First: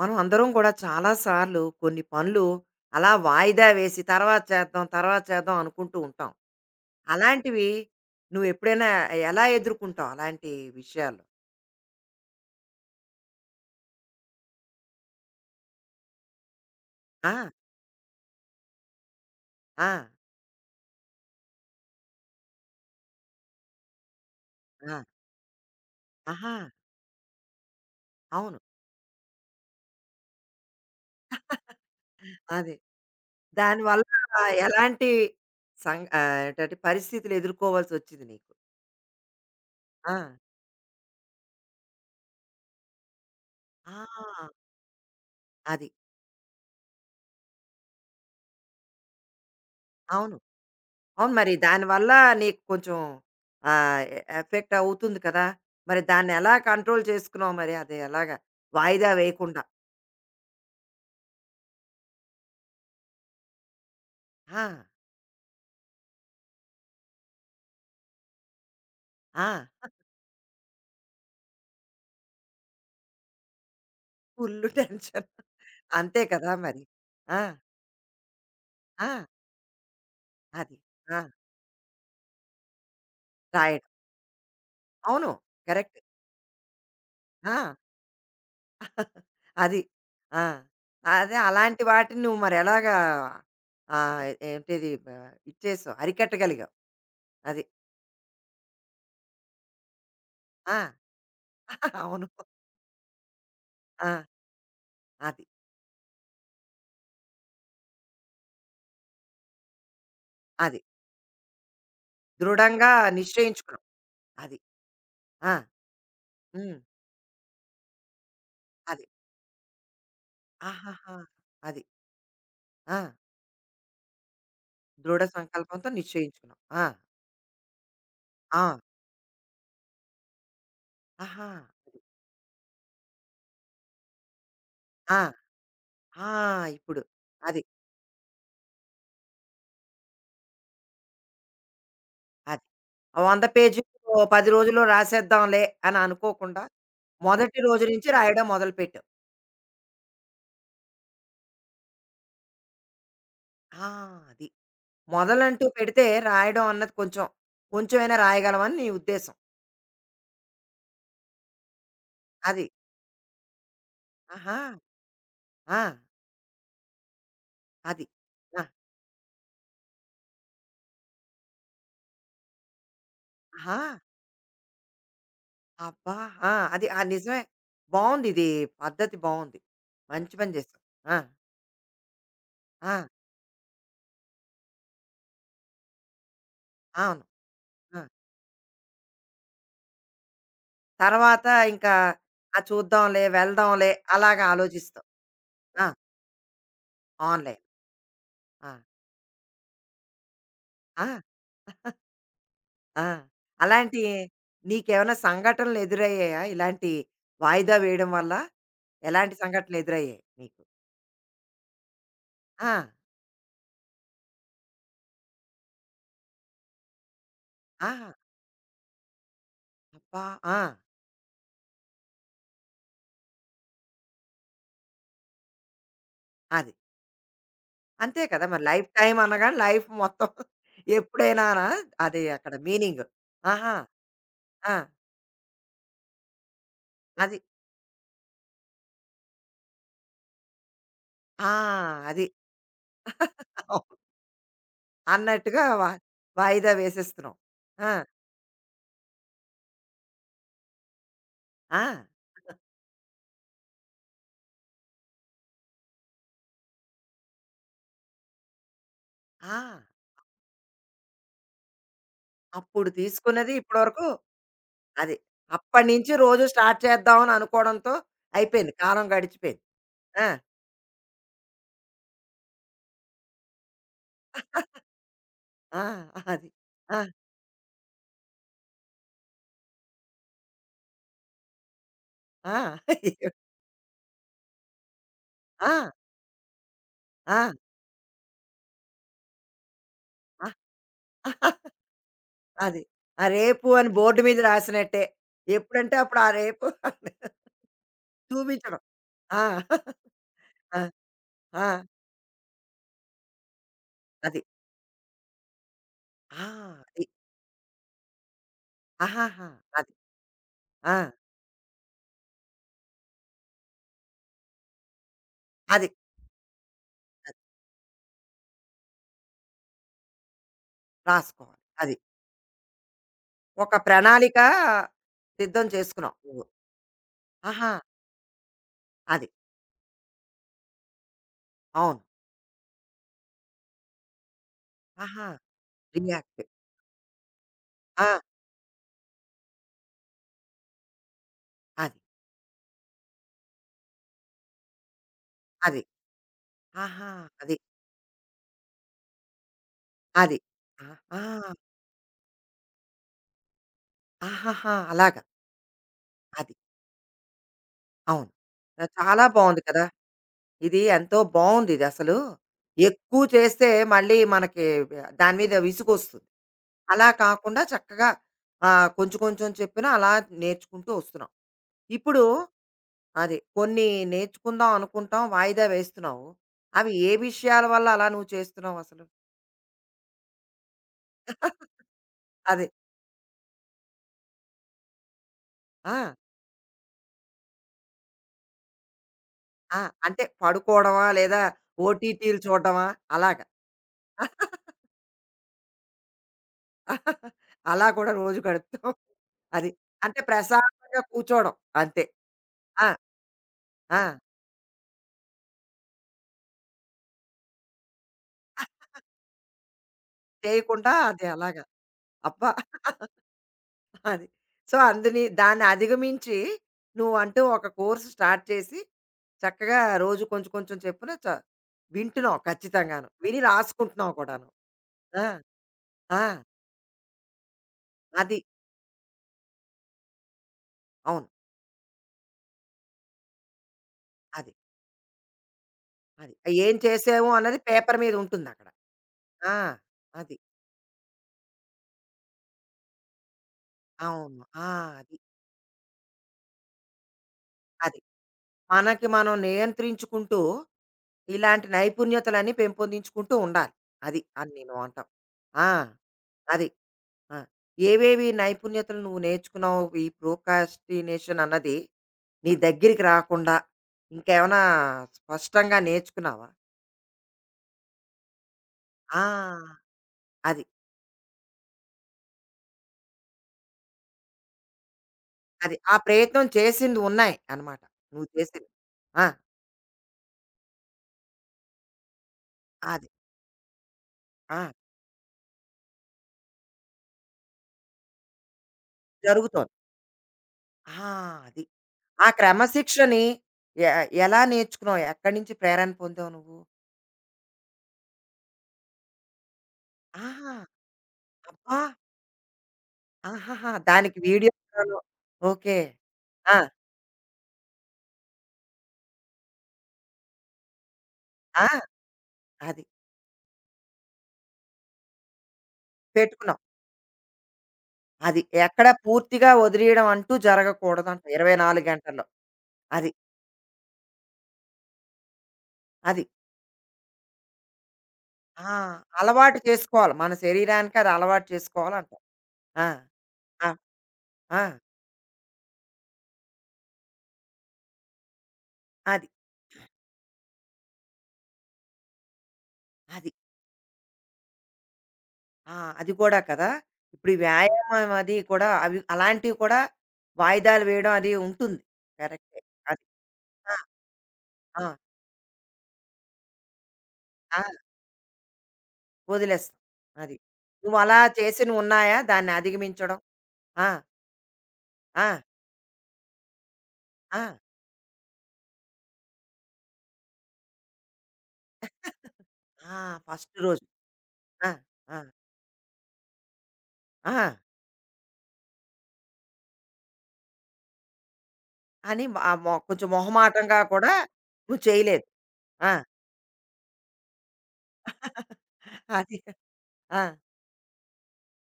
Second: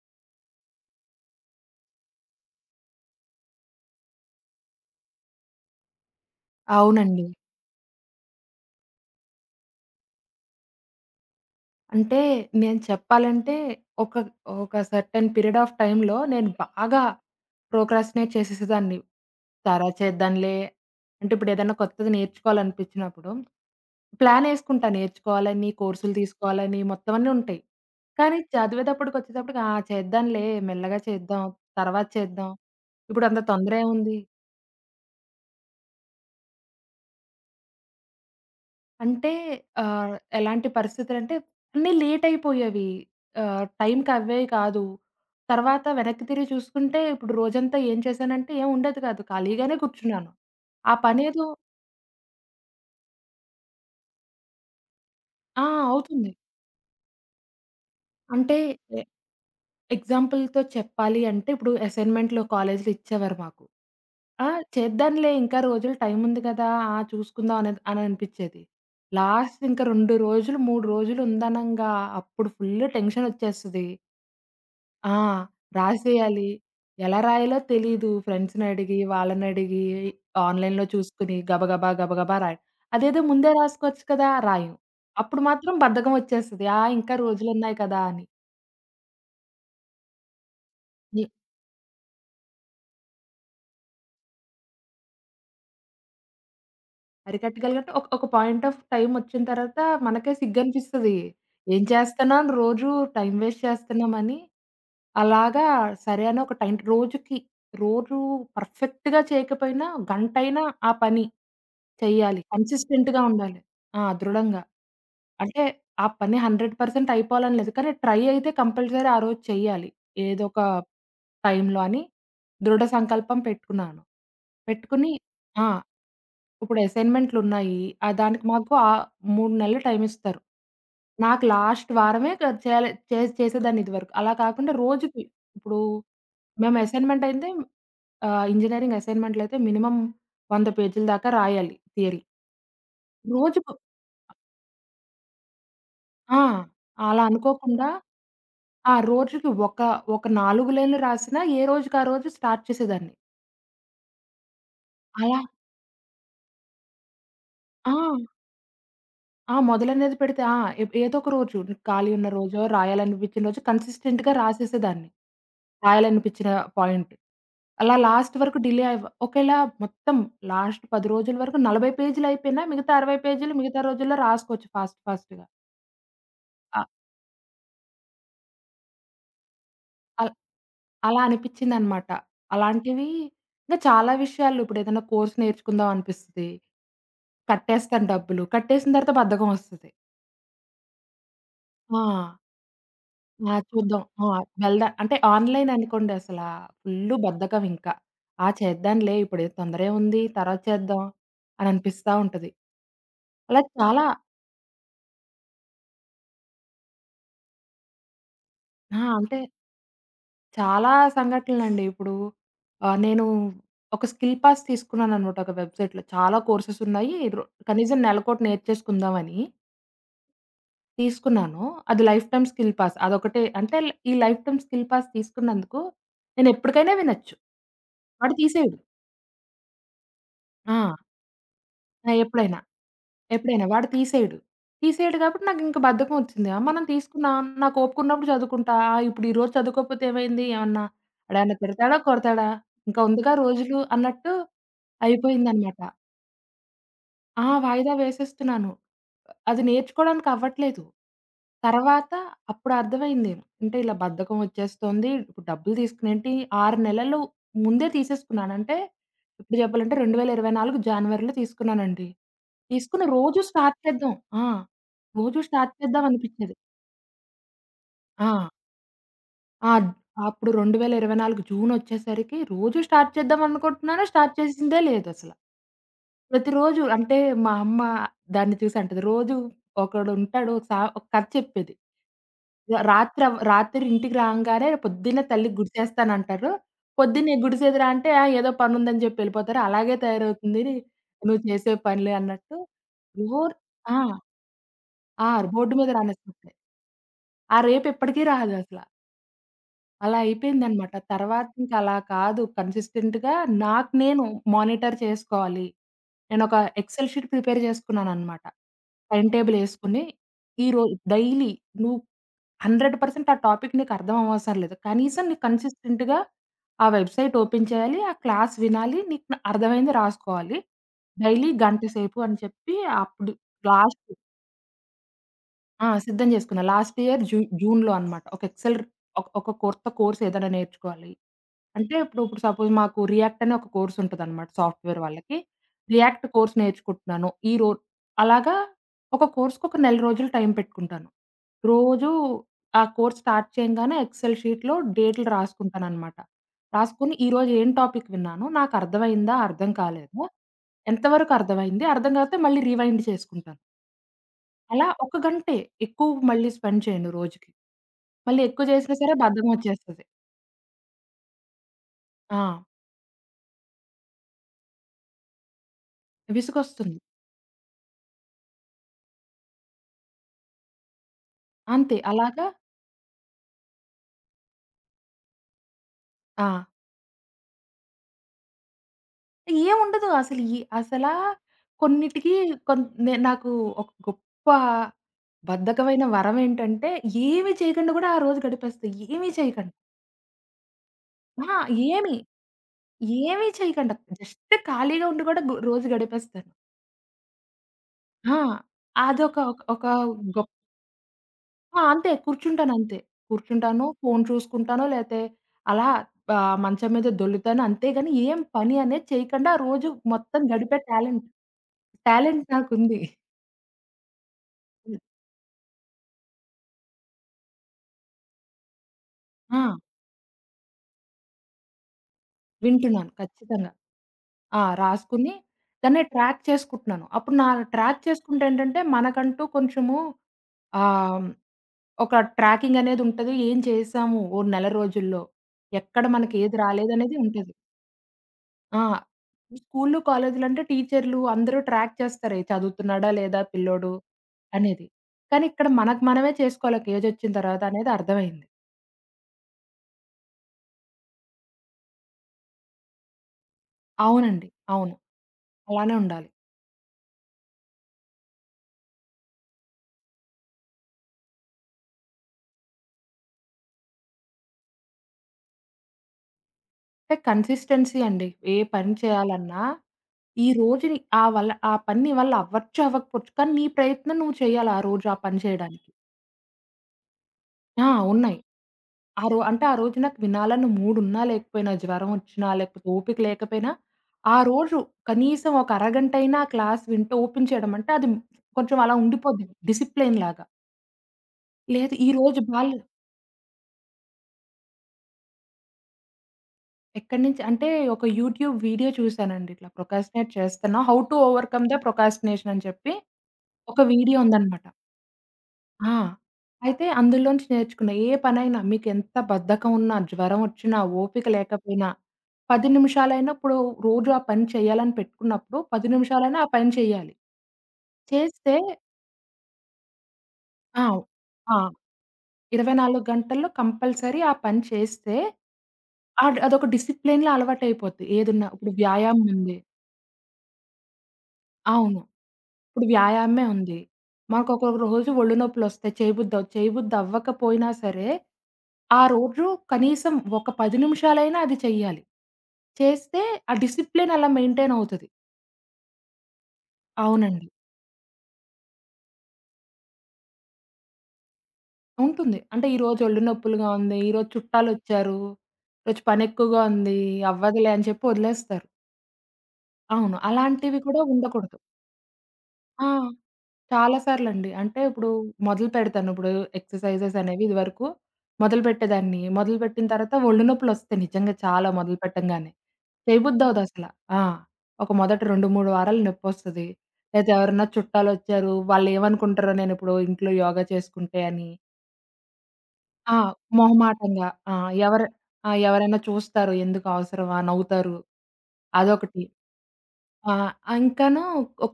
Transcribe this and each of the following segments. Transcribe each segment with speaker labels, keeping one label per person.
Speaker 1: మనం అందరం కూడా చాలా సార్లు కొన్ని పనులు అలా వాయిదా వేసి తర్వాత చేద్దాం తర్వాత చేద్దాం అనుకుంటూ ఉంటాం.
Speaker 2: అవునండి.
Speaker 1: అలాంటివి నువ్వు ఎప్పుడైనా ఎలా ఎదుర్కొంటావు అలాంటి విషయాలు?
Speaker 2: అంటే నేను చెప్పాలంటే ఒక, ఒక సర్టెన్ పీరియడ్ ఆఫ్ టైమ్‌లో నేను బాగా
Speaker 1: ఆ!
Speaker 2: ప్రోక్రాస్టినేట్ చేసేసేదాన్ని. తరా
Speaker 1: ఆ!
Speaker 2: చేద్దాంలే. అంటే ఇప్పుడేదన్నా కొత్తది నేర్చుకోవాలనిపించినప్పుడు ప్లానేసుకుంటా
Speaker 1: ఆ!
Speaker 2: నేర్చుకోవాలని, కోర్సులు
Speaker 1: ఆహా!
Speaker 2: తీసుకోవాలని మొత్తం అన్నీ ఉంటాయి. కానీ
Speaker 1: అవును.
Speaker 2: చదివేటప్పటికొచ్చేటప్పటికి చేద్దాంలే మెల్లగా చేద్దాం, తర్వాత చేద్దాం.
Speaker 1: అదే.
Speaker 2: ఇప్పుడంత తొందర
Speaker 1: దానివల్ల
Speaker 2: ఏముంది?
Speaker 1: ఎలాంటి ఏంటంటే పరిస్థితులు ఎదుర్కోవాల్సొచ్చింది నీకు?
Speaker 2: అంటే ఆహ్,
Speaker 1: ఆ!
Speaker 2: ఎలాంటి పరిస్థితులంటే అన్నీ లేట్ అయిపోయేవి.
Speaker 1: ఆ!
Speaker 2: టైంకి అవే కాదు. తర్వాత
Speaker 1: అది.
Speaker 2: వెనక్కి తిరిగి చూసుకుంటే ఇప్పుడు రోజంతా ఏం చేశానంటే ఏం ఉండేది కాదు. ఖాళీగానే కూర్చున్నాను.
Speaker 1: అవును.
Speaker 2: ఆ
Speaker 1: అవును.
Speaker 2: పనేదో
Speaker 1: మరి దానివల్ల నీకు కొంచెం ఎఫెక్ట్ అవుతుంది కదా!
Speaker 2: ఆ!
Speaker 1: మరి
Speaker 2: అవుతుంది.
Speaker 1: దాన్నెలా కంట్రోల్ చేసుకున్నావు మరి? అది ఎలాగా?
Speaker 2: అంటే ఎ
Speaker 1: వాయిదా వేయకుండా.
Speaker 2: ఎగ్జాంపుల్‌తో చెప్పాలి అంటే ఇప్పుడు అసైన్‌మెంట్‌లు కాలేజీలో ఇచ్చేవారు మాకు. ఆ!
Speaker 1: ఆ!
Speaker 2: చేద్దాంలే ఇంకా రోజులు టైం ఉంది కదా! చూసుకుందాం అనేది అని అనిపించేది.
Speaker 1: ఆ!
Speaker 2: లాస్ట్ ఇంకా 2 రోజులు, 3 రోజులు ఉందనంగా అప్పుడు ఫుల్ టెన్షన్ వచ్చేస్తది.
Speaker 1: ఫుల్లు
Speaker 2: ఆ!
Speaker 1: టెన్షన్. అంతే
Speaker 2: రాసేయాలి.
Speaker 1: కదా మరి.
Speaker 2: ఎలా
Speaker 1: ఆ!
Speaker 2: రాయాలో తెలీదు. ఫ్రెండ్స్‌నడిగి,
Speaker 1: ఆ!
Speaker 2: వాళ్ళనడిగి,
Speaker 1: అది.
Speaker 2: ఆన్‌లైన్‌లో
Speaker 1: ఆ!
Speaker 2: చూసుకొని గబగబా, గబగబా రాయడం. అదేదో ముందే
Speaker 1: రాయడం.
Speaker 2: రాసుకోవచ్చు కదా! రాయం.
Speaker 1: అవును.
Speaker 2: అప్పుడు మాత్రం
Speaker 1: కరెక్ట్.
Speaker 2: బద్ధకం వచ్చేస్తది. ఇంకా
Speaker 1: ఆ!
Speaker 2: రోజులున్నాయి కదా అని.
Speaker 1: అది. ఆ!
Speaker 2: ని
Speaker 1: అదే అలాంటి వాటిని నువ్వు మరెలాగా ఆహ్, ఏంటిది ఇచ్చేసావు, అరికట్టగలిగావు. అది.
Speaker 2: అరికట్టగలిగినట్టు ఒక ఒక పాయింట్ ఆఫ్ టైమ్ వచ్చిన తర్వాత మనకే
Speaker 1: ఆ!
Speaker 2: సిగ్గనిపిస్తది. ఏం
Speaker 1: అవును.
Speaker 2: చేస్తున్నాను రోజు టైం వేస్ట్
Speaker 1: ఆ!
Speaker 2: చేస్తున్నామని.
Speaker 1: అది.
Speaker 2: అలాగా సరే అని ఒక టైం రోజుకి రోజు పర్ఫెక్ట్‌గా చేయకపోయినా గంటైనా
Speaker 1: అది.
Speaker 2: ఆ పని చెయ్యాలి.
Speaker 1: దృఢంగా
Speaker 2: కన్సిస్టెంట్‌గా ఉండాలి.
Speaker 1: నిశ్చయించుకున్నావు. అది.
Speaker 2: దృఢంగా.
Speaker 1: ఆ!
Speaker 2: అంటే ఆ పని
Speaker 1: హ్మ్.
Speaker 2: 100% అయిపోవాలని లేదు. కానీ ట్రై అయితే
Speaker 1: అది.
Speaker 2: కంపల్సరీ ఆ రోజు చెయ్యాలి. ఏదో ఒక
Speaker 1: ఆహాహా!
Speaker 2: టైంలో
Speaker 1: అది.
Speaker 2: అని దృఢ
Speaker 1: ఆ!
Speaker 2: సంకల్పం పెట్టుకున్నాను. పెట్టుకుని
Speaker 1: దృఢ
Speaker 2: ఆ!
Speaker 1: సంకల్పంతో నిశ్చయించుకున్నావు.
Speaker 2: ఇప్పుడు
Speaker 1: ఆ!
Speaker 2: అసైన్‌మెంట్లున్నాయి. దానికి
Speaker 1: ఆ!
Speaker 2: మాకు 3 నెలలు టైమ్ ఇస్తారు. నాకు
Speaker 1: ఆహా!
Speaker 2: లాస్ట్ వారమే క చేయాలి చే చేసేదాన్ని ఇదివరకు. అలా కాకుండా
Speaker 1: ఆ!
Speaker 2: రోజుకి ఇప్పుడు
Speaker 1: ఆ!
Speaker 2: మేము
Speaker 1: ఇప్పుడు
Speaker 2: అసైన్‌మెంట్ అయితే
Speaker 1: అది.
Speaker 2: ఇంజినీరింగ్ అసైన్‌మెంట్‌లయితే మినిమమ్ 100 పేజీల దాకా రాయాలి థియరీ.
Speaker 1: అది. 100
Speaker 2: రోజుకు
Speaker 1: పేజీలు 10 రోజుల్లో రాసేద్దాంలే అని
Speaker 2: ఆ!
Speaker 1: అనుకోకుండా,
Speaker 2: అలా
Speaker 1: మొదటి రోజు
Speaker 2: అనుకోకుండా
Speaker 1: నుంచి రాయడం
Speaker 2: ఆ!
Speaker 1: మొదలుపెట్టావు.
Speaker 2: రోజుకి ఒక 4 లైన్‌లు రాసినా ఏ రోజుకి ఆ రోజు స్టార్ట్ చేసేదాన్ని.
Speaker 1: ఆ! అది.
Speaker 2: అలా
Speaker 1: మొదలంటూ పెడితే రాయడం అన్నది కొంచెం,
Speaker 2: ఆ!
Speaker 1: కొంచెమైనా రాయగలమని నీ ఉద్దేశం.
Speaker 2: ఆ! మొదలనేది పెడితే ఏదో ఒక రోజు ఖాళీ ఉన్న రోజో,
Speaker 1: అది.
Speaker 2: రాయాలనిపించిన రోజు కన్సిస్టెంట్‌గా
Speaker 1: ఆహా!
Speaker 2: రాసేసేదాన్ని.
Speaker 1: ఆ!
Speaker 2: రాయాలనిపించిన పాయింట్. అలా
Speaker 1: అది.
Speaker 2: లాస్ట్ వరకు
Speaker 1: ఆ!
Speaker 2: డిలే అవ్వ ఒకేళ మొత్తం లాస్ట్ 10 రోజుల వరకు 40 పేజీలు అయిపోయినా మిగతా 60 పేజీలు
Speaker 1: ఆహా!
Speaker 2: మిగతా రోజుల్లో రాసుకోవచ్చు ఫాస్ట్ ఫాస్ట్‌గా.
Speaker 1: అబ్బా! ఆ! అది ఆ! నిజమే. బావుందిది. పద్ధతి బావుంది.
Speaker 2: అ
Speaker 1: మంచి పని చేసావు. ఆ!
Speaker 2: అలా అనిపిచ్చిందనమాట.
Speaker 1: ఆ!
Speaker 2: అలాంటివి ఇంకా చాలా విషయాల్లో ఇప్పుడేదైనా కోర్స్ నేర్చుకుందాం అనిపిస్తది.
Speaker 1: అవును. ఆ!
Speaker 2: కట్టేస్తాను డబ్బులు. కట్టేసిన తర్వాత బద్ధకం ఒస్తది.
Speaker 1: తర్వాత ఇంకా
Speaker 2: ఆ!
Speaker 1: ఆ! చూద్దాంలే,
Speaker 2: ఆ!
Speaker 1: వెళ్దాంలే
Speaker 2: చూద్దాం.
Speaker 1: అలాగా
Speaker 2: వెళ్దా
Speaker 1: ఆలోచిస్తావు.
Speaker 2: అంటే ఆన్‌లైన్
Speaker 1: ఆ!
Speaker 2: అనుకోండి అసలా ఫుల్లు
Speaker 1: ఆన్‌లైన్.
Speaker 2: బద్ధకం ఇంకా.
Speaker 1: ఆ!
Speaker 2: చేద్దాంలే ఇప్పుడు తొందరేముంది తర్వాత చేద్దాం
Speaker 1: ఆ!
Speaker 2: అని అనిపిస్తా ఉంటది.
Speaker 1: ఆ!
Speaker 2: అలా
Speaker 1: అలాంటి
Speaker 2: చాలా.
Speaker 1: నీకేమైనా సంఘటనలు ఎదురయ్యాయా? ఇలాంటి వాయిదా వేయడం వల్ల? ఎలాంటి
Speaker 2: అంటే
Speaker 1: సంఘటనలు ఎదురయ్యాయి నీకు?
Speaker 2: చాలా సంఘటనలండి. ఇప్పుడు
Speaker 1: ఆ!
Speaker 2: నేను ఒక స్కిల్ పాస్ తీసుకున్నాననమాట ఒక వెబ్‌సైట్‌లో. చాలా కోర్సెస్ ఉన్నాయి. కనీసం
Speaker 1: ఆహా!
Speaker 2: నెలకోటి నేర్చేసుకుందామని.
Speaker 1: అబ్బా! ఆ!
Speaker 2: తీసుకున్నాను. అది లైఫ్ టైమ్ స్కిల్ పాస్. అదొకటే అంటే ఈ లైఫ్ టైమ్ స్కిల్ పాస్ తీసుకున్నందుకు
Speaker 1: అది.
Speaker 2: నేనెప్పటికైనా వినొచ్చు.
Speaker 1: అంతే
Speaker 2: వాడు
Speaker 1: కదా! మరి
Speaker 2: తీసేయడు.
Speaker 1: లైఫ్ టైమ్ అనగానే లైఫ్ మొత్తం
Speaker 2: ఆ!
Speaker 1: ఎప్పుడైనానా
Speaker 2: ఆ!
Speaker 1: అది అక్కడ
Speaker 2: ఎప్పుడైనా.
Speaker 1: మీనింగ్.
Speaker 2: ఎప్పుడైనా.
Speaker 1: ఆహా!
Speaker 2: వాడు తీసేయడు.
Speaker 1: ఆ!
Speaker 2: తీసేయడు కాబట్టి నాకింక బద్ధకం ఒచ్చింది. మనం
Speaker 1: అది.
Speaker 2: తీసుకున్నాం. నాకు ఓపికున్నప్పుడు చదువుకుంటా. ఇప్పుడు ఈరోజు చదువుకోకపోతే ఏమైంది? ఏమన్నా
Speaker 1: ఆ!
Speaker 2: ఆడేమన్నా తిడతాడా?
Speaker 1: అది.
Speaker 2: కొడతాడా? ఇంకా ఉందిగా రోజులు
Speaker 1: అవును.
Speaker 2: అన్నట్టు
Speaker 1: అన్నట్టుగా
Speaker 2: అయిపోయిందనమాట.
Speaker 1: వాయిదా వేసేస్తున్నాం. ఆ!
Speaker 2: వాయిదా వేసేస్తున్నాను. అది నేర్చుకోవడానికి అవ్వట్లేదు.
Speaker 1: ఆ!
Speaker 2: తర్వాత అప్పుడు అర్థమైంది. అంటే ఇలా బద్ధకం వచ్చేస్తోంది. ఇప్పుడు డబ్బులు తీసుకునేటి 6 నెలలు ముందే తీసేసుకున్నాను. అంటే
Speaker 1: ఆ!
Speaker 2: ఇప్పుడు చెప్పాలంటే 2024 జాన్వరిలో తీసుకున్నానండి.
Speaker 1: అప్పుడు
Speaker 2: తీసుకుని రోజు
Speaker 1: తీసుకున్నది
Speaker 2: స్టార్ట్
Speaker 1: ఇప్పటివరకు
Speaker 2: చేద్దాం. ఆ!
Speaker 1: అది.
Speaker 2: రోజు స్టార్ట్ చేద్దాం
Speaker 1: అప్పటినుంచి రోజు
Speaker 2: అనిపించేది.
Speaker 1: స్టార్ట్ చేద్దాం అని అనుకోవడంతో
Speaker 2: ఆ!
Speaker 1: అయిపోయింది. కాలం గడిచిపోయింది.
Speaker 2: ఆ!
Speaker 1: ఆ!
Speaker 2: అప్పుడు 2024 జూనొచ్చేసరికి రోజు స్టార్ట్ చేద్దాం అనుకుంటున్నాను. స్టార్ట్ చేసిందే లేదసల.
Speaker 1: ఆ! అది.
Speaker 2: ప్రతిరోజు
Speaker 1: ఆ!
Speaker 2: అంటే మా అమ్మ దాన్ని చూసి అంటది. రోజు ఒకడుంటాడు ఒక కథ చెప్పేది.
Speaker 1: ఆ!
Speaker 2: ర రాత్రవ్ రాత్రి ఇంటికి రాంగానే పొద్దున్నే తల్లికి
Speaker 1: ఆ!
Speaker 2: గుడిసేస్తానంటారు. పొద్దున్నే
Speaker 1: ఆ!
Speaker 2: గుడిసేదిరా అంటే, "ఆ! ఏదో పనుందని" జెప్పి ఎళ్ళిపోతారు. అలాగే
Speaker 1: ఆ!
Speaker 2: తయారవుతుంది నువ్వు చేసే పనులు అన్నట్టు.
Speaker 1: అది. ఆ
Speaker 2: రోర్
Speaker 1: రేపు అని
Speaker 2: ఆ!
Speaker 1: బోర్డ్ మీద రాసినట్టే.
Speaker 2: ఆ! బోర్డ్ మీద
Speaker 1: ఎప్పుడంటే అప్పుడు ఆ
Speaker 2: రానేస్తుంటాయి.
Speaker 1: రేపు
Speaker 2: ఆ రేపెప్పటికి రాదసల.
Speaker 1: చూపించడం. ఆ!
Speaker 2: అలా
Speaker 1: ఆ!
Speaker 2: అయిపోయిందనమాట. తర్వాత
Speaker 1: ఆ!
Speaker 2: ఇంక అలా కాదు, కన్సిస్టెంట్‌గా నాకు నేను
Speaker 1: అది.
Speaker 2: మానిటర్ చేసుకోవాలి.
Speaker 1: ఆ!
Speaker 2: నేనొక
Speaker 1: అది.
Speaker 2: ఎక్సెల్ షీట్ ప్రిపేర్ చేసుకున్నాననమాట. టైమ్
Speaker 1: ఆహాహా!
Speaker 2: టేబుల్
Speaker 1: అది.
Speaker 2: యేసుకొని, ఈరోజు
Speaker 1: ఆ!
Speaker 2: డైలీ నువ్వు 100% ఆ టాపిక్ నీకు అర్థం అవ్వవసరం లేదు. కనీసం నీకు
Speaker 1: అది.
Speaker 2: కన్సిస్టెంట్‌గా ఆ
Speaker 1: అది.
Speaker 2: వెబ్‌సైట్ ఓపెన్ చేయాలి. ఆ క్లాస్ వినాలి. నీకు అర్థమైంది రాసుకోవాలి. డైలీ
Speaker 1: రాసుకోవాలి.
Speaker 2: గంట
Speaker 1: అది.
Speaker 2: సేపు అని చెప్పి అప్పుడు
Speaker 1: ఒక
Speaker 2: లాస్ట్
Speaker 1: ప్రణాళిక సిద్ధం
Speaker 2: ఆ!
Speaker 1: చేసుకున్నావు
Speaker 2: సిద్ధం
Speaker 1: నువ్వు.
Speaker 2: జేసుకున్నా. లాస్ట్ ఇయర్
Speaker 1: ఆహా!
Speaker 2: జూన్‌లో అనమాట. ఒక ఎక్సెల్ ఒక
Speaker 1: అది.
Speaker 2: ఒక కొత్త కోర్స్ ఏదైనా నేర్చుకోవాలి. అంటే
Speaker 1: అవును.
Speaker 2: ఇప్పుడు ఇప్పుడు సపోజ్ మాకు రియాక్ట్ అనే ఒక కోర్స్ ఉంటదనమాట సాఫ్ట్‌వేర్
Speaker 1: ఆహా!
Speaker 2: వాళ్ళకి. React
Speaker 1: react.
Speaker 2: కోర్స్ నేర్చుకుంటున్నాను. ఈ రో
Speaker 1: ఆ!
Speaker 2: అలాగా ఒక కోర్స్‌కి ఒక నెల రోజులు టైం పెట్టుకుంటాను.
Speaker 1: అది.
Speaker 2: రోజు ఆ కోర్స్ స్టార్ట్ చేయంగానే ఎక్సెల్ షీట్‌లో డేట్లు
Speaker 1: అది.
Speaker 2: రాసుకుంటాననమాట.
Speaker 1: ఆహా!
Speaker 2: రాసుకొని ఈరోజు
Speaker 1: అది.
Speaker 2: ఏం టాపిక్ విన్నాను? నాకు అర్థమైందా? అర్థం కాలేదా?
Speaker 1: అది. ఆ!
Speaker 2: ఎంతవరకు
Speaker 1: ఆ!
Speaker 2: అర్థమైంది? అర్థం కాకపోతే మళ్ళీ రివైండ్ చేసుకుంటాను.
Speaker 1: ఆహాహా!
Speaker 2: అలా ఒక
Speaker 1: అలాగా.
Speaker 2: గంటే. ఎక్కువ మళ్ళీ
Speaker 1: అది.
Speaker 2: స్పెండ్ చేయను రోజుకి.
Speaker 1: అవును.
Speaker 2: మళ్ళీ ఎక్కువ చేసినా సరే
Speaker 1: చాలా బావుంది కదా!
Speaker 2: బద్ధకమొచ్చేస్తది.
Speaker 1: ఇది ఎంతో బావుందిదసలు.
Speaker 2: ఆ!
Speaker 1: ఎక్కువ చేస్తే మళ్ళీ మనకి దాని మీద విసుగొస్తుంది.
Speaker 2: విసుగొస్తుంది.
Speaker 1: అలా కాకుండా చక్కగా ఆ, కొంచెం కొంచెం చెప్పిన అలా నేర్చుకుంటూ వస్తున్నాం.
Speaker 2: అంతే.
Speaker 1: ఇప్పుడు
Speaker 2: అలాగా.
Speaker 1: అది కొన్ని నేర్చుకుందాం అనుకుంటాం, వాయిదా వేస్తున్నావు.
Speaker 2: ఆ!
Speaker 1: అవి ఏ విషయాల వల్ల అలా నువ్వు చేస్తున్నావు అసలు?
Speaker 2: ఏముండదు అసలు ఈ అసలా కొన్నిటికి
Speaker 1: అదే.
Speaker 2: కొన్ నే నాకు ఒక గొప్ప బద్ధకమైన
Speaker 1: ఆ!
Speaker 2: వరం ఏంటంటే, ఏమి చేయకుండా కూడా ఆ రోజు గడిపేస్తా. ఏమి చేయకండా.
Speaker 1: ఆ! అంటే పడుకోవడమా? లేదా
Speaker 2: అహా! ఏమి,
Speaker 1: ఓటీటీలు చూడడమా? అలాగా.
Speaker 2: ఏమి చేయకండా. జస్ట్ ఖాళీగా ఉండి కూడా రోజు గడిపేస్తాను.
Speaker 1: అలా కూడా
Speaker 2: ఆ!
Speaker 1: రోజు గడుపుతాం.
Speaker 2: అదొక ఒక
Speaker 1: అది.
Speaker 2: ఒక
Speaker 1: అంటే
Speaker 2: గొప్ప.
Speaker 1: ప్రశాంతంగా కూర్చోవడం అంతే.
Speaker 2: అంతే.
Speaker 1: ఆ!
Speaker 2: కూర్చుంటానంతే. కూర్చుంటాను,
Speaker 1: ఆ!
Speaker 2: ఫోను చూసుకుంటానో లేతే అలా మంచం మీద దొర్లుతాను. అంతేగాని ఏం పని అనేది చేయకుండా రోజు మొత్తం గడిపే
Speaker 1: చేయకుండా అది అలాగా.
Speaker 2: టాలెంట్
Speaker 1: అబ్బా!
Speaker 2: నాకుంది.
Speaker 1: అది. సో, అందుని దాన్ని అధిగమించి నువ్వంటూ ఒక కోర్స్ స్టార్ట్ చేసి,
Speaker 2: ఆ!
Speaker 1: చక్కగా రోజు కొంచెం కొంచెం చెప్పున చ వింటున్నావు ఖచ్చితంగాను.
Speaker 2: వింటున్నాను
Speaker 1: విని
Speaker 2: ఖచ్చితంగా.
Speaker 1: రాసుకుంటున్నావు కూడాను. ఆ!
Speaker 2: రాసుకుని దాన్ని
Speaker 1: ఆ!
Speaker 2: ట్రాక్ చేసుకుంటున్నాను. అప్పుడు నా ట్రాక్
Speaker 1: అది.
Speaker 2: చేసుకుంటే ఏంటంటే మనకంటూ కొంచెము ఆహ్,
Speaker 1: అవును.
Speaker 2: ఒక ట్రాకింగ్ అనేది ఉంటది. ఏం చేశాము ఓ
Speaker 1: అది.
Speaker 2: నెల రోజుల్లో, ఎక్కడ
Speaker 1: అది.
Speaker 2: మనకి ఏది
Speaker 1: ఏం
Speaker 2: రాలేదనేది
Speaker 1: చేసావు
Speaker 2: ఉంటది.
Speaker 1: అన్నది పేపర్ మీద ఉంటుందక్కడ.
Speaker 2: ఆ!
Speaker 1: ఆ!
Speaker 2: స్కూల్లు,
Speaker 1: అది.
Speaker 2: కాలేజీలంటే టీచర్లు అందరూ ట్రాక్ చేస్తారు. చదువుతున్నాడా లేదా పిల్లోడు
Speaker 1: అవును. ఆ!
Speaker 2: అనేది.
Speaker 1: అది.
Speaker 2: కానీ ఇక్కడ మనకు మనమే చేసుకోవాలి ఒక ఏజొచ్చిన తర్వాత అనేది
Speaker 1: అది.
Speaker 2: అర్థమైంది.
Speaker 1: మనకి మనం నియంత్రించుకుంటూ, ఇలాంటి నైపుణ్యతలన్నీ పెంపొందించుకుంటూ ఉండాలి. అది
Speaker 2: అవునండి.
Speaker 1: అని నేను
Speaker 2: అవును.
Speaker 1: అంటాం. ఆ!
Speaker 2: అలానే ఉండాలి.
Speaker 1: అది. ఆ! ఏవేవి నైపుణ్యతలు నువ్వు నేర్చుకున్నావు? ఈ ప్రోకాస్టినేషన్ అన్నది నీ దగ్గరికి రాకుండా ఇంకేమైనా స్పష్టంగా నేర్చుకున్నావా?
Speaker 2: అంటే కన్సిస్టెన్సీ అండి. ఏ పని
Speaker 1: ఆ!
Speaker 2: చేయాలన్నా ఈ
Speaker 1: అది.
Speaker 2: రోజుని ఆ వల్ల ఆ పని నీ వల్ల అవ్వచ్చు, అవ్వకపోవచ్చు. కానీ నీ ప్రయత్నం నువ్వు చేయాలి ఆ రోజు ఆ పని
Speaker 1: అది.
Speaker 2: చేయడానికి.
Speaker 1: ఆ ప్రయత్నం చేసింది ఉన్నాయి అన్నమాట.
Speaker 2: ఆ!
Speaker 1: నువ్వు
Speaker 2: ఉన్నాయి.
Speaker 1: చేసినవి. ఆ!
Speaker 2: ఆ రో అంటే ఆ రోజు నాకు వినాలన్న మూడున్నా లేకపోయినా, జ్వరం వచ్చినా, లేకపోతే
Speaker 1: అది.
Speaker 2: ఓపిక లేకపోయినా, ఆ
Speaker 1: ఆ!
Speaker 2: రోజు కనీసం ఒక అరగంటైనా ఆ క్లాస్ వింటూ ఓపెన్ చేయడం అంటే అది కొంచెం అలా ఉండిపోద్ది
Speaker 1: జరుగుతోంది.
Speaker 2: డిసిప్లైన్‌లాగా.
Speaker 1: ఆ! అది.
Speaker 2: లేదు
Speaker 1: ఆ
Speaker 2: ఈరోజు బాలే.
Speaker 1: క్రమశిక్షణని ఎ ఎలా నేర్చుకున్నావు? ఎక్కడి నుంచి ప్రేరణ పొందావు నువ్వు?
Speaker 2: ఎక్కడి నుంచి అంటే ఒక యూట్యూబ్ వీడియో చూసానండి. ఇట్లా ప్రొకాస్టినేట్
Speaker 1: ఆహా!
Speaker 2: చేస్తున్నా. హౌ టు ఓవర్‌కమ్ ద
Speaker 1: అబ్బా!
Speaker 2: ప్రొకాస్టినేషన్ అని చెప్పి
Speaker 1: ఆహాహా!
Speaker 2: ఒక వీడియో
Speaker 1: దానికి
Speaker 2: ఉందనమాట.
Speaker 1: వీడియోలు ఓకే.
Speaker 2: ఆ!
Speaker 1: ఆ!
Speaker 2: అయితే అందులోంచి నేర్చుకున్న ఏ పనైనా మీకెంత బద్ధకం ఉన్నా, జ్వరం వచ్చినా, ఓపిక
Speaker 1: ఆ!
Speaker 2: లేకపోయినా 10
Speaker 1: అది.
Speaker 2: నిమిషాలైనా ఇప్పుడు రోజు ఆ పని చేయాలని పెట్టుకున్నప్పుడు 10 నిమిషాలైనా ఆ
Speaker 1: పెట్టుకున్నావు.
Speaker 2: పని చేయాలి.
Speaker 1: అది.
Speaker 2: చేస్తే
Speaker 1: ఎక్కడ పూర్తిగా వదిలేయడం అంటూ
Speaker 2: ఆ!
Speaker 1: జరగకూడదంట
Speaker 2: ఆ!
Speaker 1: 24 గంటల్లో.
Speaker 2: 24
Speaker 1: అది.
Speaker 2: గంటల్లో కంపల్సరీ ఆ పని చేస్తే
Speaker 1: అది.
Speaker 2: అదొక డిసిప్లిన్‌లా అలవాటైపోద్ది. ఏదున్నా ఇప్పుడు
Speaker 1: ఆ!
Speaker 2: వ్యాయామం ఉంది.
Speaker 1: అలవాటు చేసుకోవాలి. మన శరీరానికి అది అలవాటు
Speaker 2: అవును.
Speaker 1: చేసుకోవాలంటావు.
Speaker 2: ఇప్పుడు
Speaker 1: ఆ!
Speaker 2: వ్యాయామమే
Speaker 1: ఆ!
Speaker 2: ఉంది.
Speaker 1: ఆ!
Speaker 2: మనకొక రోజు ఒళ్ళు నొప్పులొస్తాయి. చేయబుద్దవ్వకపోయినా సరే ఆ
Speaker 1: అది.
Speaker 2: రోజు కనీసం ఒక 10 నిమిషాలైనా అది చెయ్యాలి. చేస్తే
Speaker 1: అది.
Speaker 2: ఆ డిసిప్లిన్ అలా మెయింటైన్ అవుతది.
Speaker 1: ఆ! అది కూడా కదా! ఇప్పుడు ఈ
Speaker 2: అవునండి.
Speaker 1: వ్యాయామం అది కూడా అవి అలాంటివి కూడా వాయిదాలు వేయడం అది ఉంటుంది.
Speaker 2: ఉంటుంది.
Speaker 1: కరెక్టే.
Speaker 2: అంటే ఈరోజు
Speaker 1: అది.
Speaker 2: ఒళ్ళు నొప్పులుగా
Speaker 1: ఆ!
Speaker 2: ఉంది, ఈరోజు
Speaker 1: ఆ!
Speaker 2: చుట్టాలొచ్చారు, ఈరోజు పనెక్కువగా ఉంది,
Speaker 1: ఆ!
Speaker 2: అవ్వదులే అని చెప్పి వదిలేస్తారు.
Speaker 1: వదిలేస్తాం.
Speaker 2: అవును.
Speaker 1: అది.
Speaker 2: అలాంటివి కూడా
Speaker 1: నువ్వలా
Speaker 2: ఉండకూడదు.
Speaker 1: చేసినున్నాయా దాన్ని
Speaker 2: ఆ!
Speaker 1: అధిగమించడం? ఆ!
Speaker 2: చాలా సార్లండి. అంటే ఇప్పుడు
Speaker 1: ఆ!
Speaker 2: మొదలు పెడతాను. ఇప్పుడు ఎక్సర్‌సైజెస్
Speaker 1: ఆ!
Speaker 2: అనేవి ఇదివరకు మొదలుపెట్టేదాన్ని. మొదలుపెట్టిన తర్వాత ఒళ్ళు నొప్పులొస్తాయి నిజంగా చాలా మొదలు పెట్టంగానే.
Speaker 1: ఆ! ఫస్ట్ రోజు.
Speaker 2: చేయబుద్దవదసల. ఆ!
Speaker 1: ఆ!
Speaker 2: ఒక
Speaker 1: ఆ!
Speaker 2: మొదటి 2, 3 వారాలు నొప్పొస్తది. లేతే
Speaker 1: ఆ!
Speaker 2: ఎవరన్నా చుట్టాలొచ్చారు, వాళ్ళేమనుకుంటారో నేనిప్పుడు ఇంట్లో యోగా చేసుకుంటే అని.
Speaker 1: అని ఆ మొ కొంచెం
Speaker 2: ఆ!
Speaker 1: మొహమాటంగా కూడా
Speaker 2: మొహమాటంగా. ఆ!
Speaker 1: నువ్వు
Speaker 2: ఎవర
Speaker 1: చేయలేదు.
Speaker 2: ఆ!
Speaker 1: ఆ!
Speaker 2: ఎవరైనా చూస్తారు, ఎందుకు అవసరమా? నవ్వుతారు. అదొకటి.
Speaker 1: అది. ఆ!
Speaker 2: ఆ! ఇంకాను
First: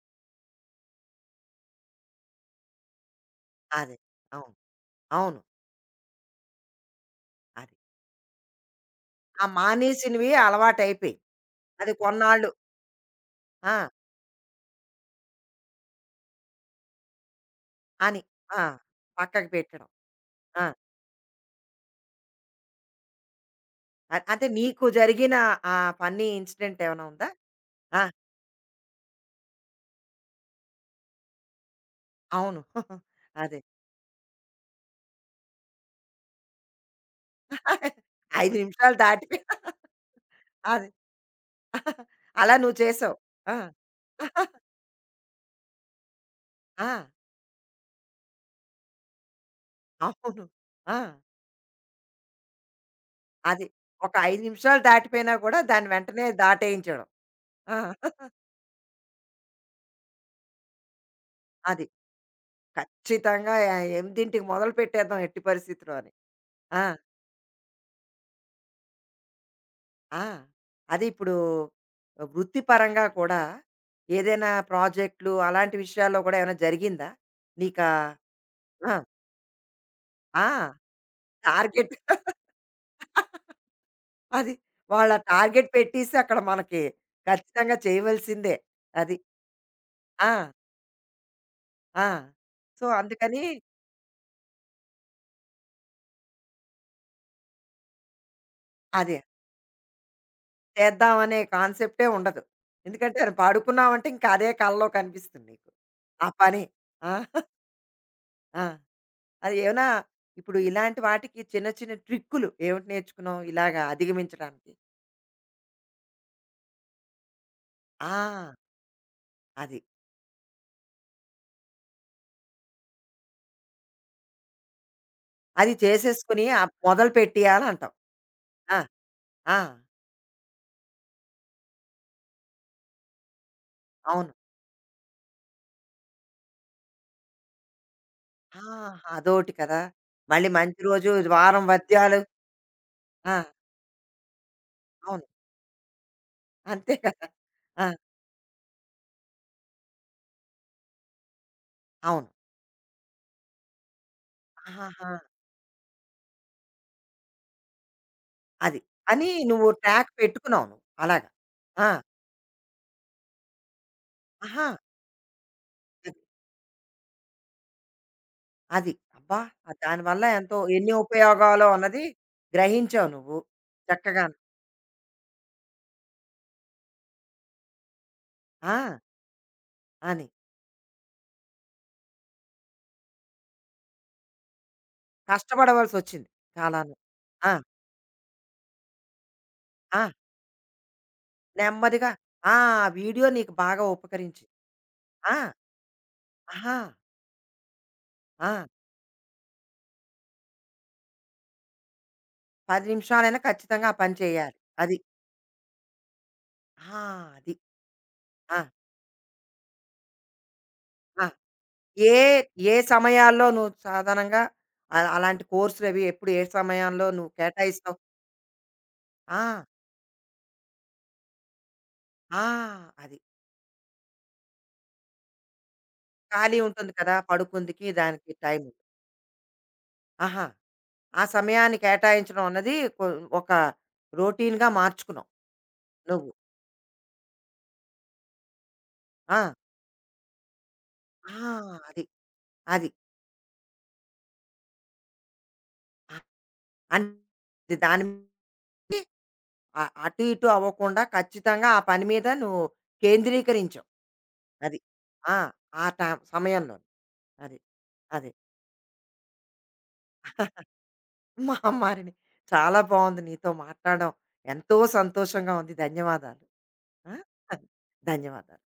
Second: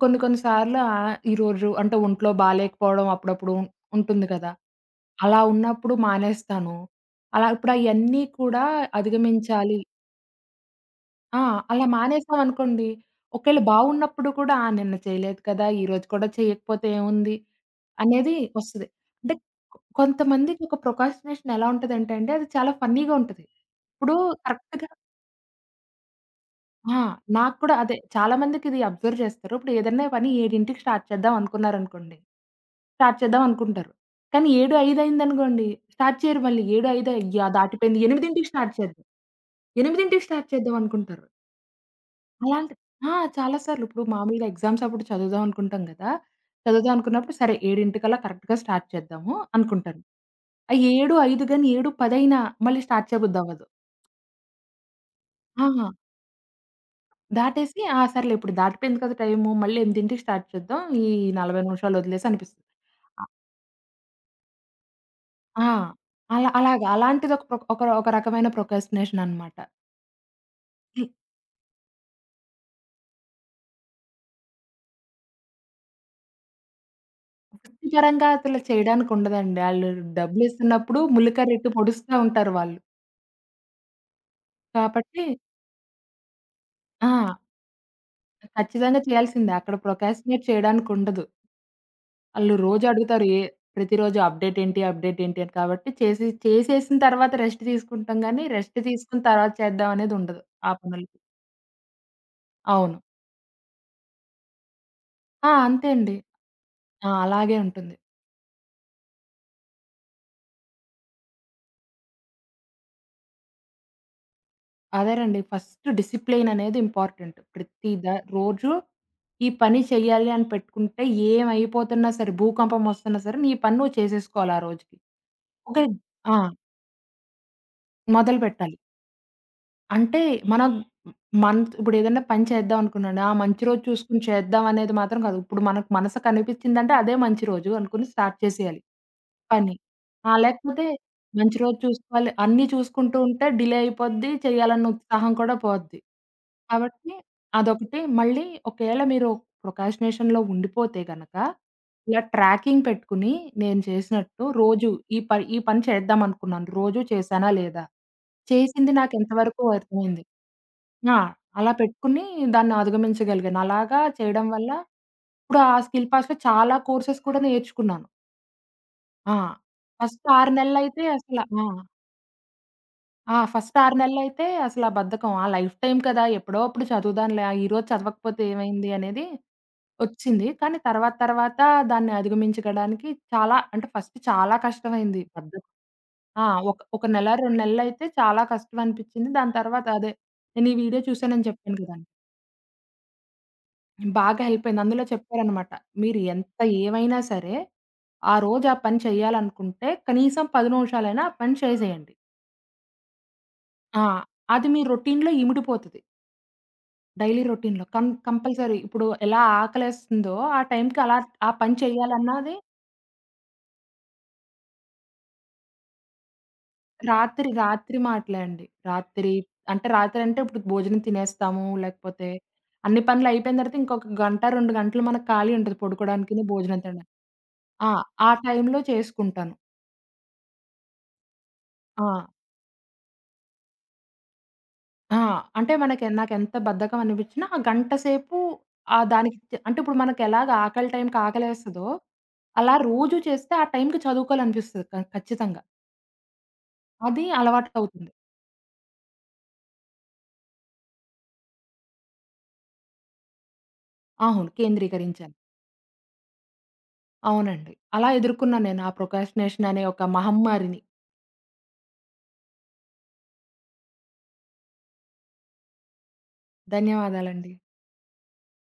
Speaker 2: కొన్ని కొన్ని సార్లు ఈరోజు అంటే ఒంట్లో బాలేకపోవడం అప్పుడప్పుడు
Speaker 1: అదే.
Speaker 2: ఉంటుంది కదా!
Speaker 1: అవును. అవును.
Speaker 2: అలా ఉన్నప్పుడు మానేస్తాను. అలా ఇప్పుడు
Speaker 1: అది.
Speaker 2: అయన్నీ కూడా
Speaker 1: ఆ
Speaker 2: అధిగమించాలి.
Speaker 1: మానేసినవి అలవాటయిపోయాయి.
Speaker 2: ఆ! అలా
Speaker 1: అది కొన్నాళ్ళు
Speaker 2: మానేసామనుకోండి. ఒకేళ
Speaker 1: ఆ!
Speaker 2: బాగున్నప్పుడు కూడా నిన్న చేయలేదు కదా! ఈరోజు కూడా చేయకపోతే ఏముంది
Speaker 1: అని.
Speaker 2: అనేది
Speaker 1: ఆ!
Speaker 2: వస్తది. అంటే
Speaker 1: పక్కకు పెట్టడం.
Speaker 2: కొంతమందికి
Speaker 1: ఆ!
Speaker 2: ఒక ప్రొకాస్టినేషన్ ఎలా ఉంటదంటే అండి అది చాలా ఫన్నీగా ఉంటది. ఇప్పుడు
Speaker 1: అంటే నీకు
Speaker 2: కరెక్ట్‌గా.
Speaker 1: జరిగిన ఆ ఫన్నీ ఇన్సిడెంట్
Speaker 2: ఆ!
Speaker 1: ఏమైనా ఉందా?
Speaker 2: నాకు కూడా అదే
Speaker 1: ఆ!
Speaker 2: చాలా మందికి ఇది అబ్జర్వ్ చేస్తారు. ఇప్పుడు ఏదన్నా పని 7కి స్టార్ట్ చేద్దాం అనుకున్నారనుకోండి.
Speaker 1: అవును.
Speaker 2: స్టార్ట్ చేద్దాం
Speaker 1: అదే.
Speaker 2: అనుకుంటారు. కానీ 7, 5 అయిందనుకోండి స్టార్ట్ చేయరు మళ్ళీ. 7, 5 అయ్యా! దాటిపోయింది 8కి
Speaker 1: 5
Speaker 2: స్టార్ట్
Speaker 1: నిమిషాలు
Speaker 2: చేద్దాం.
Speaker 1: దాటిపోయి
Speaker 2: 8కి స్టార్ట్ చేద్దాం
Speaker 1: అది.
Speaker 2: అనుకుంటారు.
Speaker 1: అలా
Speaker 2: అలాంటి.
Speaker 1: నువ్వు చేసావు. ఆ!
Speaker 2: చాలా సార్లు. ఇప్పుడు మామూలుగా ఎగ్జామ్స్ అప్పుడు చదువుదాం అనుకుంటాం కదా!
Speaker 1: ఆ!
Speaker 2: చదువుదాం అనుకున్నప్పుడు సరే 7:00కల్లా కరెక్ట్‌గా స్టార్ట్ చేద్దాము అనుకుంటాను.
Speaker 1: అవును.
Speaker 2: ఆ
Speaker 1: ఆ!
Speaker 2: 7, 5 గాని 7, 10 అయినా మళ్ళీ స్టార్ట్ చేయబుద్ధి
Speaker 1: అది.
Speaker 2: అవ్వదు.
Speaker 1: ఒక 5 నిమిషాలు దాటిపోయినా కూడా
Speaker 2: ఆ!
Speaker 1: దాన్ని వెంటనే దాటేయించడం. ఆ!
Speaker 2: దాటేసి సర్లే ఇప్పుడు దాటిపోయింది కదా టైము మళ్ళీ 8:00కి స్టార్ట్ చేద్దాం. ఈ 40
Speaker 1: అది.
Speaker 2: నిమిషాలు వదిలేసి అనిపిస్తుంది.
Speaker 1: ఖచ్చితంగా ఎ 8కి మొదలుపెట్టేద్దాం ఎట్టి
Speaker 2: ఆ!
Speaker 1: పరిస్థితిలో అని.
Speaker 2: అలా
Speaker 1: ఆ!
Speaker 2: అలాగా అలాంటిది ఒక రకమైన ప్రొక్రాస్టినేషన్ అనమాట.
Speaker 1: ఆ!
Speaker 2: ఈ
Speaker 1: అది ఇప్పుడు వృత్తిపరంగా కూడా ఏదైనా ప్రాజెక్ట్‌లు అలాంటి విషయాల్లో కూడా ఏమైనా జరిగిందా? నీకా
Speaker 2: వృత్తిపరంగా అసలు
Speaker 1: ఆ!
Speaker 2: చేయడానికి ఉండదండి. ఆళ్ళు
Speaker 1: ఆ!
Speaker 2: డబ్బులిస్తున్నప్పుడు ములిక రెట్టి
Speaker 1: టార్గెట్
Speaker 2: పొడుస్తా ఉంటారు వాళ్ళు.
Speaker 1: అది. వాళ్ళ
Speaker 2: కాబట్టి
Speaker 1: టార్గెట్ పెట్టేసి అక్కడ మనకి
Speaker 2: ఆ!
Speaker 1: ఖచ్చితంగా చేయవలసిందే.
Speaker 2: ఖచ్చితంగా
Speaker 1: అది.
Speaker 2: చేయాల్సిందే. అక్కడ ప్రొకాస్టినేట్
Speaker 1: ఆ!
Speaker 2: చేయడానికుండదు.
Speaker 1: ఆ!
Speaker 2: ఆళ్ళు
Speaker 1: సో,
Speaker 2: రోజు అడుగుతారు.
Speaker 1: అందుకని
Speaker 2: ప్రతిరోజు అప్డేట్ ఏంటి? అప్డేట్ ఏంటి? అని. కాబట్టి చేసి చేసేసిన తర్వాత రెస్ట్ తీసుకుంటాం గానీ, రెస్ట్
Speaker 1: అదే.
Speaker 2: తీసుకున్న తర్వాత చేద్దాం అనేదుండదు ఆ పనులు.
Speaker 1: చేద్దామనే కాన్సెప్టే ఉండదు.
Speaker 2: అవును.
Speaker 1: ఎందుకంటే అది పడుకున్నావంటే ఇంకా అదే కలలో కనిపిస్తుంది నీకు.
Speaker 2: అంతే అండి.
Speaker 1: ఆ పని. ఆ!
Speaker 2: అలాగే ఉంటుంది.
Speaker 1: ఆ! అది ఏమైనా ఇప్పుడు ఇలాంటి వాటికి చిన్న చిన్న ట్రిక్కులు ఏమిటి నేర్చుకున్నావు ఇలాగా అధిగమించడానికి?
Speaker 2: అదేనండి ఫస్ట్ డిసిప్లిన్ అనేది ఇంపార్టెంట్. ప్రతి ద
Speaker 1: ఆ!
Speaker 2: రోజు ఈ
Speaker 1: అది.
Speaker 2: పని చెయ్యాలి అని పెట్టుకుంటే ఏమైపోతున్నా సరే, భూకంపం వస్తున్నా సరే, నీ పని నువ్వు చేసేసుకోవాలి ఆ రోజుకి.
Speaker 1: అది
Speaker 2: ఒక ఆ!
Speaker 1: చేసేసుకొని మొదలు పెట్టేయాలంటావు.
Speaker 2: మొదలుపెట్టాలి.
Speaker 1: ఆ! ఆ!
Speaker 2: అంటే మన మనత్ ఇప్పుడేదైనా పని చేద్దాం అనుకున్నాను. ఆ మంచి రోజు చూసుకొని
Speaker 1: అవును.
Speaker 2: చేద్దాం అనేది మాత్రం కాదు. ఇప్పుడు మనకు మనసు కనిపించిందంటే అదే మంచి రోజు అనుకుని స్టార్ట్
Speaker 1: ఆ!
Speaker 2: చేసేయాలి.
Speaker 1: అదోటి
Speaker 2: పని.
Speaker 1: కదా! మళ్ళీ మంచి
Speaker 2: లేకపోతే
Speaker 1: రోజు
Speaker 2: మంచి
Speaker 1: వారం
Speaker 2: రోజు
Speaker 1: వద్యాలు.
Speaker 2: చూసుకోవాలి. అన్నీ చూసుకుంటూ
Speaker 1: ఆ!
Speaker 2: ఉంటే డిలే అయిపోద్ది. చేయాలన్న
Speaker 1: అవును.
Speaker 2: ఉత్సాహం కూడా పోద్ది.
Speaker 1: అంతే
Speaker 2: కాబట్టి
Speaker 1: కదా! ఆ!
Speaker 2: అదొకటి. మళ్ళీ ఒకవేళ మీరు ప్రొకాస్టినేషన్‌లో ఉండిపోతే గనక, ఇలా
Speaker 1: అవును.
Speaker 2: ట్రాకింగ్ పెట్టుకొని నేను చేసినట్టు రోజు
Speaker 1: ఆహాహా!
Speaker 2: ఈ పని చేద్దాం అనుకున్నాను. రోజు చేశానా లేదా?
Speaker 1: అది.
Speaker 2: చేసింది నాకు
Speaker 1: అని
Speaker 2: ఎంతవరకు
Speaker 1: నువ్వు ట్రాక్
Speaker 2: అర్థమైంది?
Speaker 1: పెట్టుకున్నావు నువ్వు
Speaker 2: ఆ!
Speaker 1: అలాగా.
Speaker 2: అలా
Speaker 1: ఆ!
Speaker 2: పెట్టుకుని దాన్ని అధిగమించగలిగాను. అలాగా చేయడం
Speaker 1: ఆహా!
Speaker 2: వల్ల ఇప్పుడు ఆ స్కిల్
Speaker 1: అది.
Speaker 2: పాస్‌లో చాలా కోర్సెస్ కూడా నేర్చుకున్నాను.
Speaker 1: అది.
Speaker 2: ఆ!
Speaker 1: అబ్బా! ఆ దానివల్ల
Speaker 2: ఫస్ట్ 6
Speaker 1: ఎంతో ఎన్ని
Speaker 2: నెలలైతే అసల ఆ!
Speaker 1: ఉపయోగాలో అన్నది గ్రహించావు నువ్వు.
Speaker 2: ఆ! ఫస్ట్ 6
Speaker 1: చక్కగాను.
Speaker 2: నెలలైతే అసల ఆ బద్ధకం. లైఫ్ టైమ్ కదా! ఎప్పుడో అప్పుడు చదువుదాంలే. ఈరోజు చదవకపోతే ఏమైంది
Speaker 1: ఆ!
Speaker 2: అనేది
Speaker 1: అని.
Speaker 2: ఒచ్చింది. కానీ తర్వాత తర్వాత దాన్ని అధిగమించడానికి చాలా అంటే ఫస్ట్ చాలా కష్టమైంది. బద్ధకం.
Speaker 1: కష్టపడవలసొచ్చింది
Speaker 2: ఆ!
Speaker 1: చాలాను.
Speaker 2: ఒక నెల,
Speaker 1: ఆ!
Speaker 2: 2 నెలలైతే చాలా కష్టం అనిపిచ్చింది. దాని తర్వాత
Speaker 1: ఆ!
Speaker 2: అదే. నేను ఈ వీడియో చూసానని చెప్పాను కదండీ!
Speaker 1: నెమ్మదిగా ఆ! వీడియో నీకు బాగా
Speaker 2: బాగా
Speaker 1: ఉపకరించింది.
Speaker 2: హెల్ప్ అయింది. అందులో
Speaker 1: ఆ!
Speaker 2: చెప్పారనమాట. మీరు ఎంత
Speaker 1: ఆహా!
Speaker 2: ఏమైనా సరే, ఆ
Speaker 1: ఆ!
Speaker 2: రోజు ఆ పని చేయాలనుకుంటే కనీసం 10 నిమిషాలైనా ఆ పని చేసేయండి.
Speaker 1: 10 నిమిషాలైనా ఖచ్చితంగా ఆ
Speaker 2: ఆ!
Speaker 1: పని చేయాలి.
Speaker 2: అది మీ
Speaker 1: అది.
Speaker 2: రొటీన్‌లో ఇమిడిపోతది.
Speaker 1: ఆ!
Speaker 2: డైలీ
Speaker 1: అది.
Speaker 2: రొటీన్‌లో.
Speaker 1: ఆ!
Speaker 2: కంపల్సరీ. ఇప్పుడు ఎలా ఆకలేస్తుందో ఆ టైంకి అలా
Speaker 1: ఆ!
Speaker 2: ఆ పని
Speaker 1: ఏ,
Speaker 2: చేయాలన్నది
Speaker 1: ఏ సమయాల్లో నువ్వు సాధారణంగా అలాంటి కోర్సులవి ఎప్పుడు ఏ సమయాల్లో నువ్వు
Speaker 2: రాత్రి,
Speaker 1: కేటాయిస్తావు?
Speaker 2: రాత్రి మాటలే అండి. రాత్రి
Speaker 1: ఆ!
Speaker 2: అంటే. ఇప్పుడు భోజనం తినేస్తాము. లేకపోతే
Speaker 1: ఆ!
Speaker 2: అన్ని
Speaker 1: అది.
Speaker 2: పనులు అయిపోయిన తర్వాత ఇంకొక గంట, 2 గంటలు మనకు ఖాళీ ఉంటది. పడుకోవడానికిని,
Speaker 1: ఖాళీ
Speaker 2: భోజనం
Speaker 1: ఉంటుంది
Speaker 2: తినడానికి.
Speaker 1: కదా! పడుకుందికి,
Speaker 2: ఆ!
Speaker 1: దానికి
Speaker 2: ఆ
Speaker 1: టైము.
Speaker 2: టైంలో చేసుకుంటాను.
Speaker 1: ఆహా! ఆ సమయాన్ని
Speaker 2: ఆ!
Speaker 1: కేటాయించడం అన్నది ఒక రొటీన్‌గా
Speaker 2: ఆ!
Speaker 1: మార్చుకున్నావు
Speaker 2: అంటే మనకి
Speaker 1: నువ్వు.
Speaker 2: నాకెంత బద్ధకం అనిపించినా ఆ గంట సేపు
Speaker 1: ఆ!
Speaker 2: దానికి అంటే ఇప్పుడు మనకెలాగా ఆకలి టైంకి
Speaker 1: ఆ!
Speaker 2: ఆకలేస్తదో,
Speaker 1: అది.
Speaker 2: అలా
Speaker 1: అది.
Speaker 2: రోజు చేస్తే ఆ టైంకి చదువుకోవాలనిపిస్తది ఖచ్చితంగా.
Speaker 1: ఆహ్,
Speaker 2: అది
Speaker 1: అంటే దాని
Speaker 2: అలవాటవుతుంది.
Speaker 1: మీదే అటు ఇటు అవ్వకుండా ఖచ్చితంగా ఆ పని మీద నువ్వు కేంద్రీకరించావు.
Speaker 2: అవును.
Speaker 1: అది.
Speaker 2: కేంద్రీకరించాను.
Speaker 1: ఆ! ఆ ట సమయంలో. అది.
Speaker 2: అవునండి. అలా
Speaker 1: అదే.
Speaker 2: ఎదుర్కొన్నాను నేను ఆ ప్రొక్రాస్టినేషన్ అనే ఒక మహమ్మారిని.
Speaker 1: మా మారిని. చాలా బావుంది నీతో మాట్లాడడం. ఎంతో సంతోషంగా ఉంది. ధన్యవాదాలు.
Speaker 2: ధన్యవాదాలండి.
Speaker 1: ఆ! ధన్యవాదాలు.